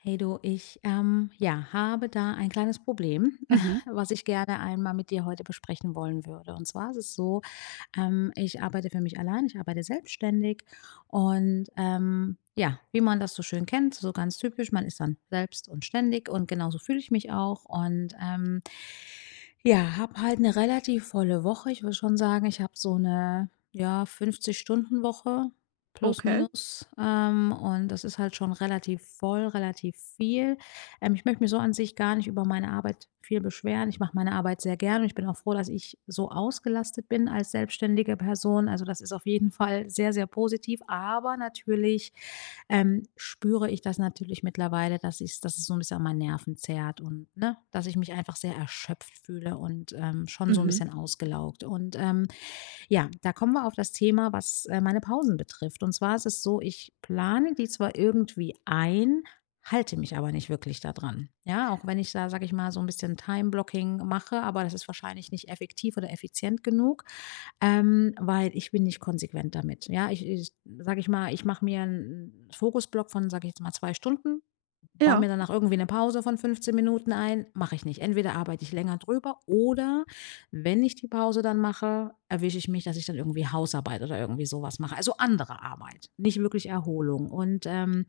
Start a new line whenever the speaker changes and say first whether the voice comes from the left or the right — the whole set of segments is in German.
left: Hey du, ich ja, habe da ein kleines Problem,
right: Mhm,
left: was ich gerne einmal mit dir heute besprechen wollen würde. Und zwar ist es so, ich arbeite für mich allein, ich arbeite selbstständig. Und ja, wie man das so schön kennt, so ganz typisch, man ist dann selbst und ständig, und genauso fühle ich mich auch. Und ja, habe halt eine relativ volle Woche. Ich würde schon sagen, ich habe so eine, ja, 50 Stunden Woche plus
right: okay.
left: minus, und das ist halt schon relativ voll, relativ viel. Ich möchte mich so an sich gar nicht über meine Arbeit viel beschweren. Ich mache meine Arbeit sehr gerne und ich bin auch froh, dass ich so ausgelastet bin als selbstständige Person. Also das ist auf jeden Fall sehr, sehr positiv. Aber natürlich spüre ich das natürlich mittlerweile, dass es so ein bisschen an meinen Nerven zerrt, und ne, dass ich mich einfach sehr erschöpft fühle und schon so ein
right: Mhm.
left: bisschen ausgelaugt. Und ja, da kommen wir auf das Thema, was, meine Pausen betrifft. Und zwar ist es so, ich plane die zwar irgendwie ein, halte mich aber nicht wirklich daran. Ja, auch wenn ich da, sage ich mal, so ein bisschen Time-Blocking mache, aber das ist wahrscheinlich nicht effektiv oder effizient genug, weil ich bin nicht konsequent damit. Ja, ich sage ich mal, ich mache mir einen Fokusblock von, sage ich jetzt mal, 2 Stunden, baue
right: Ja,
left: mir danach irgendwie eine Pause von 15 Minuten ein, mache ich nicht. Entweder arbeite ich länger drüber, oder wenn ich die Pause dann mache, erwische ich mich, dass ich dann irgendwie Hausarbeit oder irgendwie sowas mache, also andere Arbeit, nicht wirklich Erholung. Und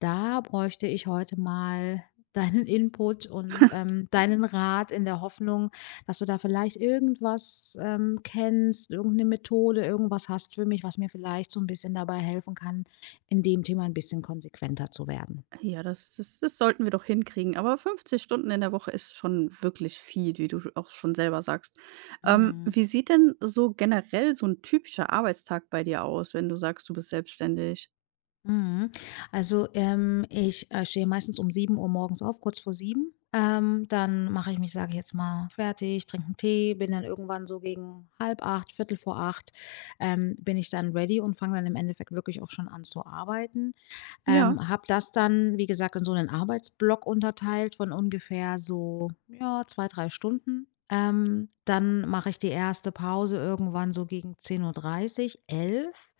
left: da bräuchte ich heute mal deinen Input und, deinen Rat in der Hoffnung, dass du da vielleicht irgendwas, kennst, irgendeine Methode, irgendwas hast für mich, was mir vielleicht so ein bisschen dabei helfen kann, in dem Thema ein bisschen konsequenter zu werden.
right: ja, das sollten wir doch hinkriegen. Aber 50 Stunden in der Woche ist schon wirklich viel, wie du auch schon selber sagst.
left: Mhm.
right: Wie sieht denn so generell so ein typischer Arbeitstag bei dir aus, wenn du sagst, du bist selbstständig?
left: Mhm. Also, ich, stehe meistens um 7 Uhr morgens auf, kurz vor 7. Dann mache ich mich, sage ich jetzt mal, fertig, trinke einen Tee, bin dann irgendwann so gegen 7:30, 7:45. Bin ich dann ready und fange dann im Endeffekt wirklich auch schon an zu arbeiten.
right: Ja,
left: Habe das dann, wie gesagt, in so einen Arbeitsblock unterteilt von ungefähr so, ja, 2–3 Stunden. Dann mache ich die erste Pause irgendwann so gegen 10:30 Uhr, 11.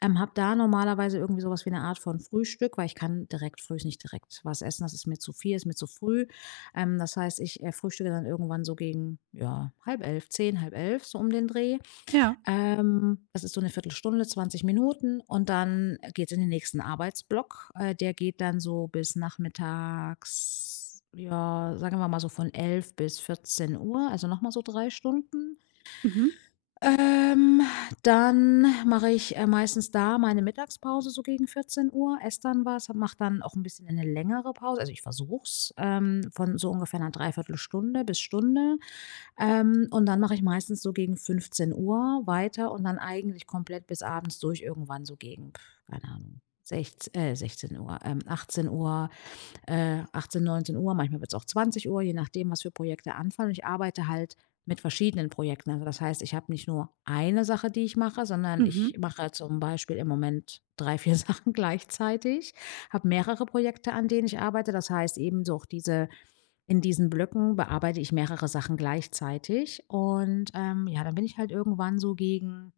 left: Habe da normalerweise irgendwie so was wie eine Art von Frühstück, weil ich kann direkt frühs nicht direkt was essen. Das ist mir zu viel, ist mir zu früh. Das heißt, ich, frühstücke dann irgendwann so gegen, ja, halb elf, zehn, halb elf, so um den Dreh.
right: ja.
left: Das ist so eine Viertelstunde, 20 Minuten, und dann geht es in den nächsten Arbeitsblock. Der geht dann so bis nachmittags, ja, sagen wir mal so von 11 bis 14 Uhr, also nochmal so 3 Stunden.
right: Mhm,
left: Ähm, Dann mache ich, meistens da meine Mittagspause so gegen 14 Uhr, esse dann was, mache dann auch ein bisschen eine längere Pause. Also, ich versuch's von so ungefähr einer Dreiviertelstunde bis Stunde. Und dann mache ich meistens so gegen 15 Uhr weiter und dann eigentlich komplett bis abends durch irgendwann so gegen, keine Ahnung, sechz 16:00, 18:00, 18, 19 Uhr, manchmal wird es auch 20 Uhr, je nachdem, was für Projekte anfallen. Und ich arbeite halt mit verschiedenen Projekten. Also das heißt, ich habe nicht nur eine Sache, die ich mache, sondern
right: mhm,
left: ich mache zum Beispiel im Moment drei, vier Sachen gleichzeitig, habe mehrere Projekte, an denen ich arbeite. Das heißt eben so auch diese, in diesen Blöcken bearbeite ich mehrere Sachen gleichzeitig. Und, ja, dann bin ich halt irgendwann so gegen,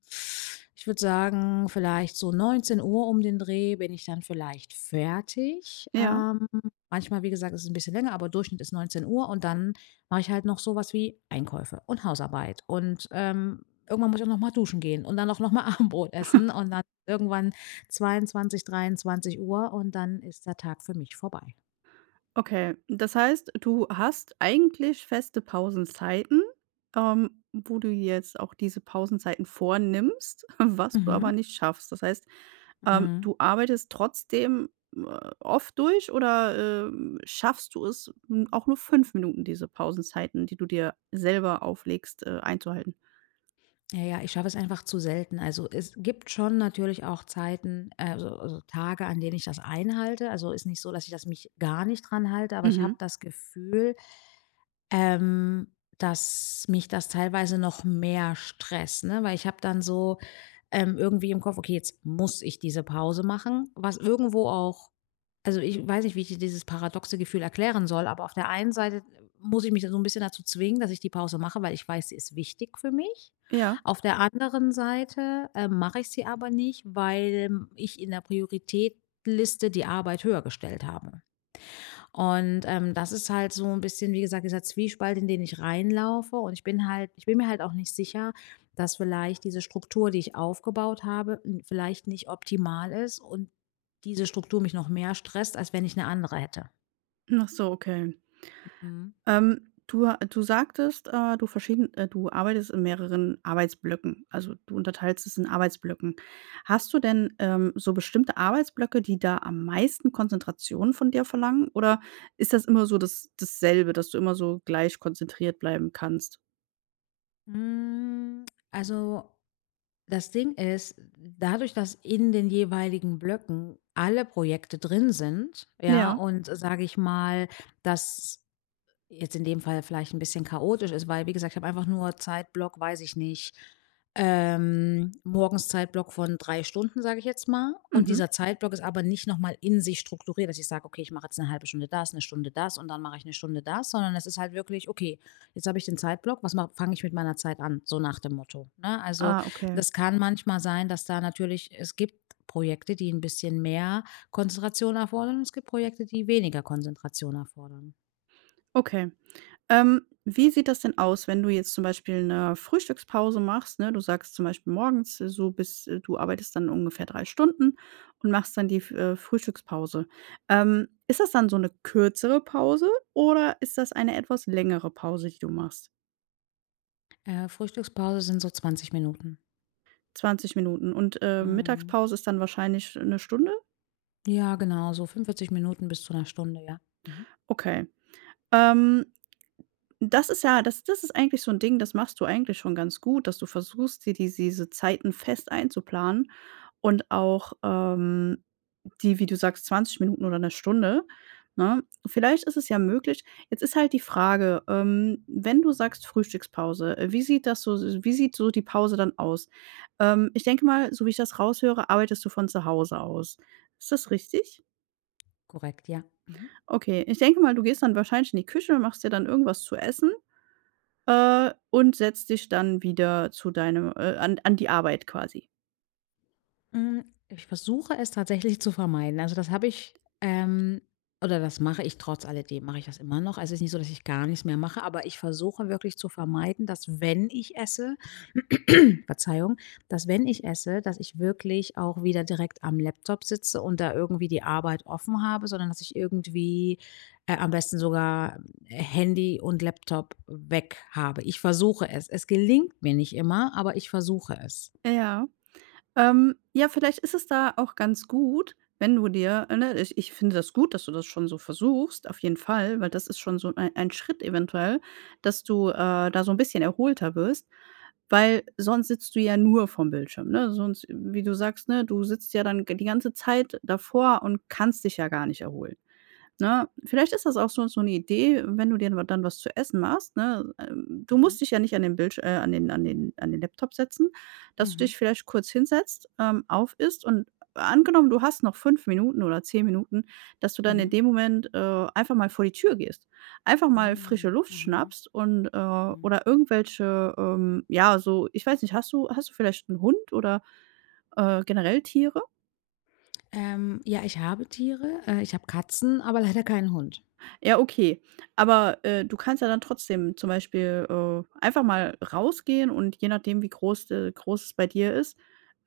left: ich würde sagen, vielleicht so 19 Uhr um den Dreh, bin ich dann vielleicht fertig.
right: ja.
left: Manchmal, wie gesagt, ist es ein bisschen länger, aber Durchschnitt ist 19 Uhr, und dann mache ich halt noch sowas wie Einkäufe und Hausarbeit und, irgendwann muss ich auch noch mal duschen gehen und dann auch noch mal Abendbrot essen und dann irgendwann 22, 23 Uhr, und dann ist der Tag für mich vorbei.
right: Okay, das heißt, du hast eigentlich feste Pausenzeiten, wo du jetzt auch diese Pausenzeiten vornimmst, was du aber
left: Mhm,
right: nicht schaffst. Das heißt,
left: mhm.
right: du arbeitest trotzdem äh, oft durch oder, schaffst du es, auch nur 5 Minuten diese Pausenzeiten, die du dir selber auflegst, einzuhalten?
left: Ja, ja, ich schaffe es einfach zu selten. Also, es gibt schon natürlich auch Zeiten, also Tage, an denen ich das einhalte. Also, ist nicht so, dass ich das mich gar nicht dran halte, aber ich
right: Mhm.
left: habe das Gefühl, dass mich das teilweise noch mehr stresst, ne? Weil ich habe dann so, irgendwie im Kopf: „Okay, jetzt muss ich diese Pause machen“, was irgendwo auch, also ich weiß nicht, wie ich dir dieses paradoxe Gefühl erklären soll, aber auf der einen Seite muss ich mich so ein bisschen dazu zwingen, dass ich die Pause mache, weil ich weiß, sie ist wichtig für mich.
right: Ja.
left: Auf der anderen Seite, mache ich sie aber nicht, weil ich in der Prioritätliste die Arbeit höher gestellt habe. Und, das ist halt so ein bisschen, wie gesagt, dieser Zwiespalt, in den ich reinlaufe, und ich bin mir halt auch nicht sicher, dass vielleicht diese Struktur, die ich aufgebaut habe, n vielleicht nicht optimal ist, und diese Struktur mich noch mehr stresst, als wenn ich eine andere hätte.
right: Ach so, okay.
left: Mhm.
right: Du sagtest, du arbeitest in mehreren Arbeitsblöcken. Also, du unterteilst es in Arbeitsblöcken. Hast du denn, so bestimmte Arbeitsblöcke, die da am meisten Konzentration von dir verlangen? Oder ist das immer so dasselbe, dass du immer so gleich konzentriert bleiben kannst?
left: Hm, also, das Ding ist, dadurch, dass in den jeweiligen Blöcken alle Projekte drin sind, ja,
right: Ja.
left: und, sage ich mal, dass jetzt in dem Fall vielleicht ein bisschen chaotisch ist, weil, wie gesagt, ich habe einfach nur Zeitblock, weiß ich nicht, morgens Zeitblock von 3 Stunden, sage ich jetzt mal. Und
right: Mhm.
left: dieser Zeitblock ist aber nicht nochmal in sich strukturiert, dass ich sage: „Okay, ich mache jetzt eine halbe Stunde das, eine Stunde das und dann mache ich eine Stunde das“, sondern es ist halt wirklich: „Okay, jetzt habe ich den Zeitblock, was ma fange ich mit meiner Zeit an?“ So nach dem Motto, ne? Also,
right: Ah, okay.
left: das kann manchmal sein, dass da natürlich es gibt Projekte, die ein bisschen mehr Konzentration erfordern, und es gibt Projekte, die weniger Konzentration erfordern.
right: Okay. Wie sieht das denn aus, wenn du jetzt zum Beispiel 'ne Frühstückspause machst, ne? Du sagst zum Beispiel morgens so bis du arbeitest dann ungefähr 3 Stunden und machst dann die F Frühstückspause. Ist das dann so 'ne kürzere Pause oder ist das eine etwas längere Pause, die du machst?
left: Frühstückspause sind so 20 Minuten.
right: 20 Minuten und,
left: Mhm.
right: Mittagspause ist dann wahrscheinlich 'ne Stunde?
left: Ja, genau, so 45 Minuten bis zu einer Stunde, ja. Mhm.
right: Okay. Ähm, das ist ja das das ist eigentlich so ein Ding, das machst du eigentlich schon ganz gut, dass du versuchst, dir diese Zeiten fest einzuplanen und auch, die, wie du sagst, 20 Minuten oder eine Stunde, ne? Vielleicht ist es ja möglich, jetzt ist halt die Frage, wenn du sagst Frühstückspause, wie sieht so die Pause dann aus? Ich denke mal, so wie ich das raushöre, arbeitest du von zu Hause aus. Ist das richtig?
left: Korrekt, ja. Mhm.
right: Okay, ich denke mal, du gehst dann wahrscheinlich in die Küche, machst dir dann irgendwas zu essen, und setzt dich dann wieder zu deinem an an die Arbeit quasi.
left: Hm, ich versuche es tatsächlich zu vermeiden. Also, das habe ich, ähm oder das mache ich, trotz alledem mache ich das immer noch. Also, es ist nicht so, dass ich gar nichts mehr mache, aber ich versuche wirklich zu vermeiden, dass, wenn ich esse, Verzeihung, dass wenn ich esse, dass ich wirklich auch wieder direkt am Laptop sitze und da irgendwie die Arbeit offen habe, sondern dass ich irgendwie am besten sogar Handy und Laptop weg habe. Ich versuche es. Es gelingt mir nicht immer, aber ich versuche es.
right: Ja. Ja, vielleicht ist es da auch ganz gut, wenn du dir ne, ich finde das gut, dass du das schon so versuchst, auf jeden Fall, weil das ist schon so ein Schritt eventuell, dass du, da so ein bisschen erholter wirst, weil sonst sitzt du ja nur vorm Bildschirm, ne? Sonst wie du sagst, ne, du sitzt ja dann die ganze Zeit davor und kannst dich ja gar nicht erholen. Ne? Vielleicht ist das auch so 'ne Idee, wenn du dir dann was zu essen machst, ne? Du
left: Mhm.
right: musst dich ja nicht an den Bildsch an den an den an den Laptop setzen, dass du
left: Mhm.
right: dich vielleicht kurz hinsetzt, aufisst und angenommen, du hast noch 5 Minuten oder 10 Minuten, dass du dann in
left: Mhm.
right: dem Moment, einfach mal vor die Tür gehst. Einfach mal frische
left: Mhm.
right: Luft
left: Mhm.
right: schnappst und,
left: Mhm.
right: oder irgendwelche, ja, so ich weiß nicht, hast du, vielleicht einen Hund oder, generell Tiere?
left: Ja, ich habe Tiere, ich habe Katzen, aber leider keinen Hund.
right: Ja, okay. Aber, du kannst ja dann trotzdem zum Beispiel, einfach mal rausgehen und je nachdem, wie groß es bei dir ist,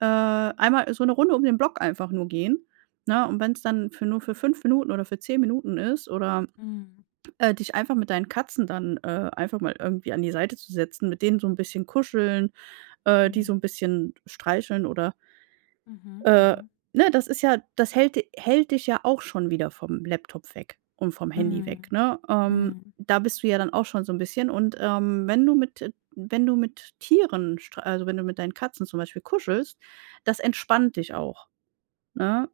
right: einmal so eine Runde um den Block einfach nur gehen, ne? Und wenn es dann für nur für 5 Minuten oder für 10 Minuten ist oder,
left: Mhm.
right: dich einfach mit deinen Katzen dann, einfach mal irgendwie an die Seite zu setzen, mit denen so ein bisschen kuscheln, die so
left: Mhm.
right: ein bisschen streicheln oder
left: Mhm.
right: äh,
left: Mhm.
right: ne, das ist ja das hält dich ja auch schon wieder vom Laptop weg und vom Handy weg,
left: Mhm.
right: ne?
left: Mhm.
right: Da bist du ja dann auch schon so ein bisschen und, wenn du mit Tieren stre also, wenn du mit deinen Katzen zum Beispiel kuschelst, das entspannt dich auch, ne?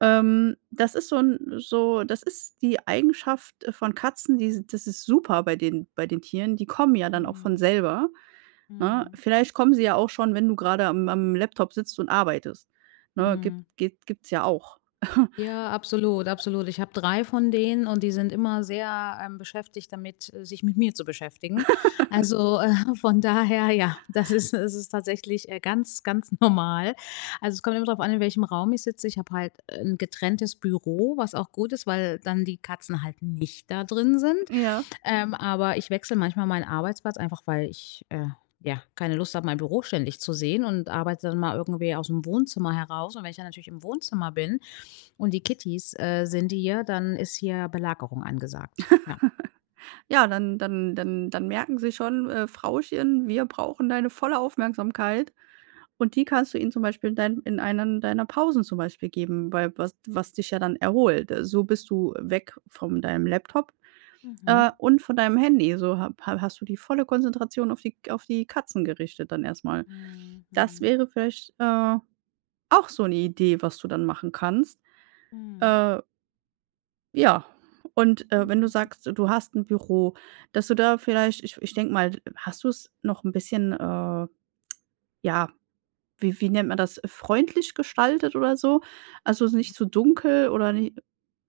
right: Das ist so 'n so das ist die Eigenschaft von Katzen, die das ist super bei den Tieren, die kommen ja dann auch von
left: Mhm.
right: selber. Ne?
left: Mhm.
right: Vielleicht kommen sie ja auch schon, wenn du gerade am Laptop sitzt und arbeitest. Ne, gibt
left: Mhm.
right: gibt, gibt's ja auch.
left: Ja, absolut, absolut. Ich habe 3 von denen und die sind immer sehr, beschäftigt damit, sich mit mir zu beschäftigen. Also, von daher, ja, das ist, es ist tatsächlich, ganz, ganz normal. Also, es kommt immer darauf an, in welchem Raum ich sitze. Ich habe halt ein getrenntes Büro, was auch gut ist, weil dann die Katzen halt nicht da drin sind.
right: Ja.
left: Aber ich wechsle manchmal meinen Arbeitsplatz, einfach weil ich, ja, keine Lust habe, mein Büro ständig zu sehen, und arbeite dann mal irgendwie aus dem Wohnzimmer heraus. Und wenn ich dann natürlich im Wohnzimmer bin, und die Kittys, sind hier, dann ist hier Belagerung angesagt, ja.
right: Ja, dann merken sie schon: Frauchen, wir brauchen deine volle Aufmerksamkeit.“ Und die kannst du ihnen zum Beispiel in einen deiner Pausen zum Beispiel geben, weil was dich ja dann erholt. So bist du weg von deinem Laptop,
left: Mhm.
right: und von deinem Handy. So ha ha hast du die volle Konzentration auf die Katzen gerichtet dann erstmal. Das
left: Mhm.
right: wäre vielleicht, auch so 'ne Idee, was du dann machen kannst.
left: Mhm.
right: Äh, ja, und, wenn du
left: Ja, so.
right: sagst, du hast 'n Büro, dass du da vielleicht, ich denke mal, hast du's noch 'n bisschen, ja, wie nennt man das, freundlich gestaltet oder so? Also, nicht zu
left: Mhm.
right: dunkel oder ni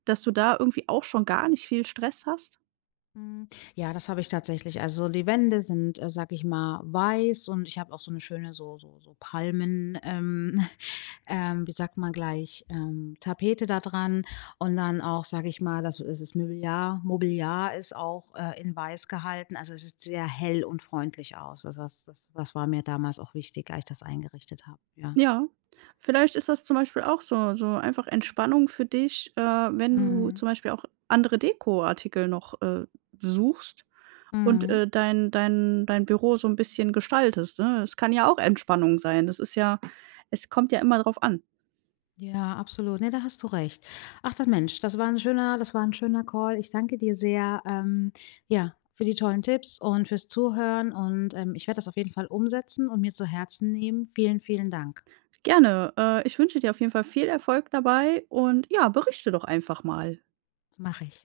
right: dass du da irgendwie auch schon gar nicht viel Stress hast?
left: Hm, ja, das habe ich tatsächlich. Also, die Wände sind, sage ich mal, weiß, und ich habe auch so eine schöne so Palmen wie sagt man gleich, Tapete da dran. Und dann auch, sag ich mal, das es ist Mobiliar ist auch, in Weiß gehalten. Also, es sieht sehr hell und freundlich aus. Also, das war mir damals auch wichtig, als ich das eingerichtet habe, ja.
right: Ja, vielleicht ist das zum Beispiel auch so einfach Entspannung für dich, wenn du
left: Mhm.
right: zum Beispiel auch andere Dekoartikel noch, suchst. Und,
left: Mhm.
right: äh, dein dein Büro so ein bisschen gestaltest, ne? Es kann ja auch Entspannung sein. Das ist ja, es kommt ja immer drauf an.
left: Ja, absolut. Ne, da hast du recht. Ach, das Mensch, das war ein schöner Call. Ich danke dir sehr, ja, für die tollen Tipps und fürs Zuhören. Und, ich werde das auf jeden Fall umsetzen und mir zu Herzen nehmen. Vielen, vielen Dank.
right: Gerne. Ich wünsche dir auf jeden Fall viel Erfolg dabei und ja, berichte doch einfach mal.
left: Mache ich.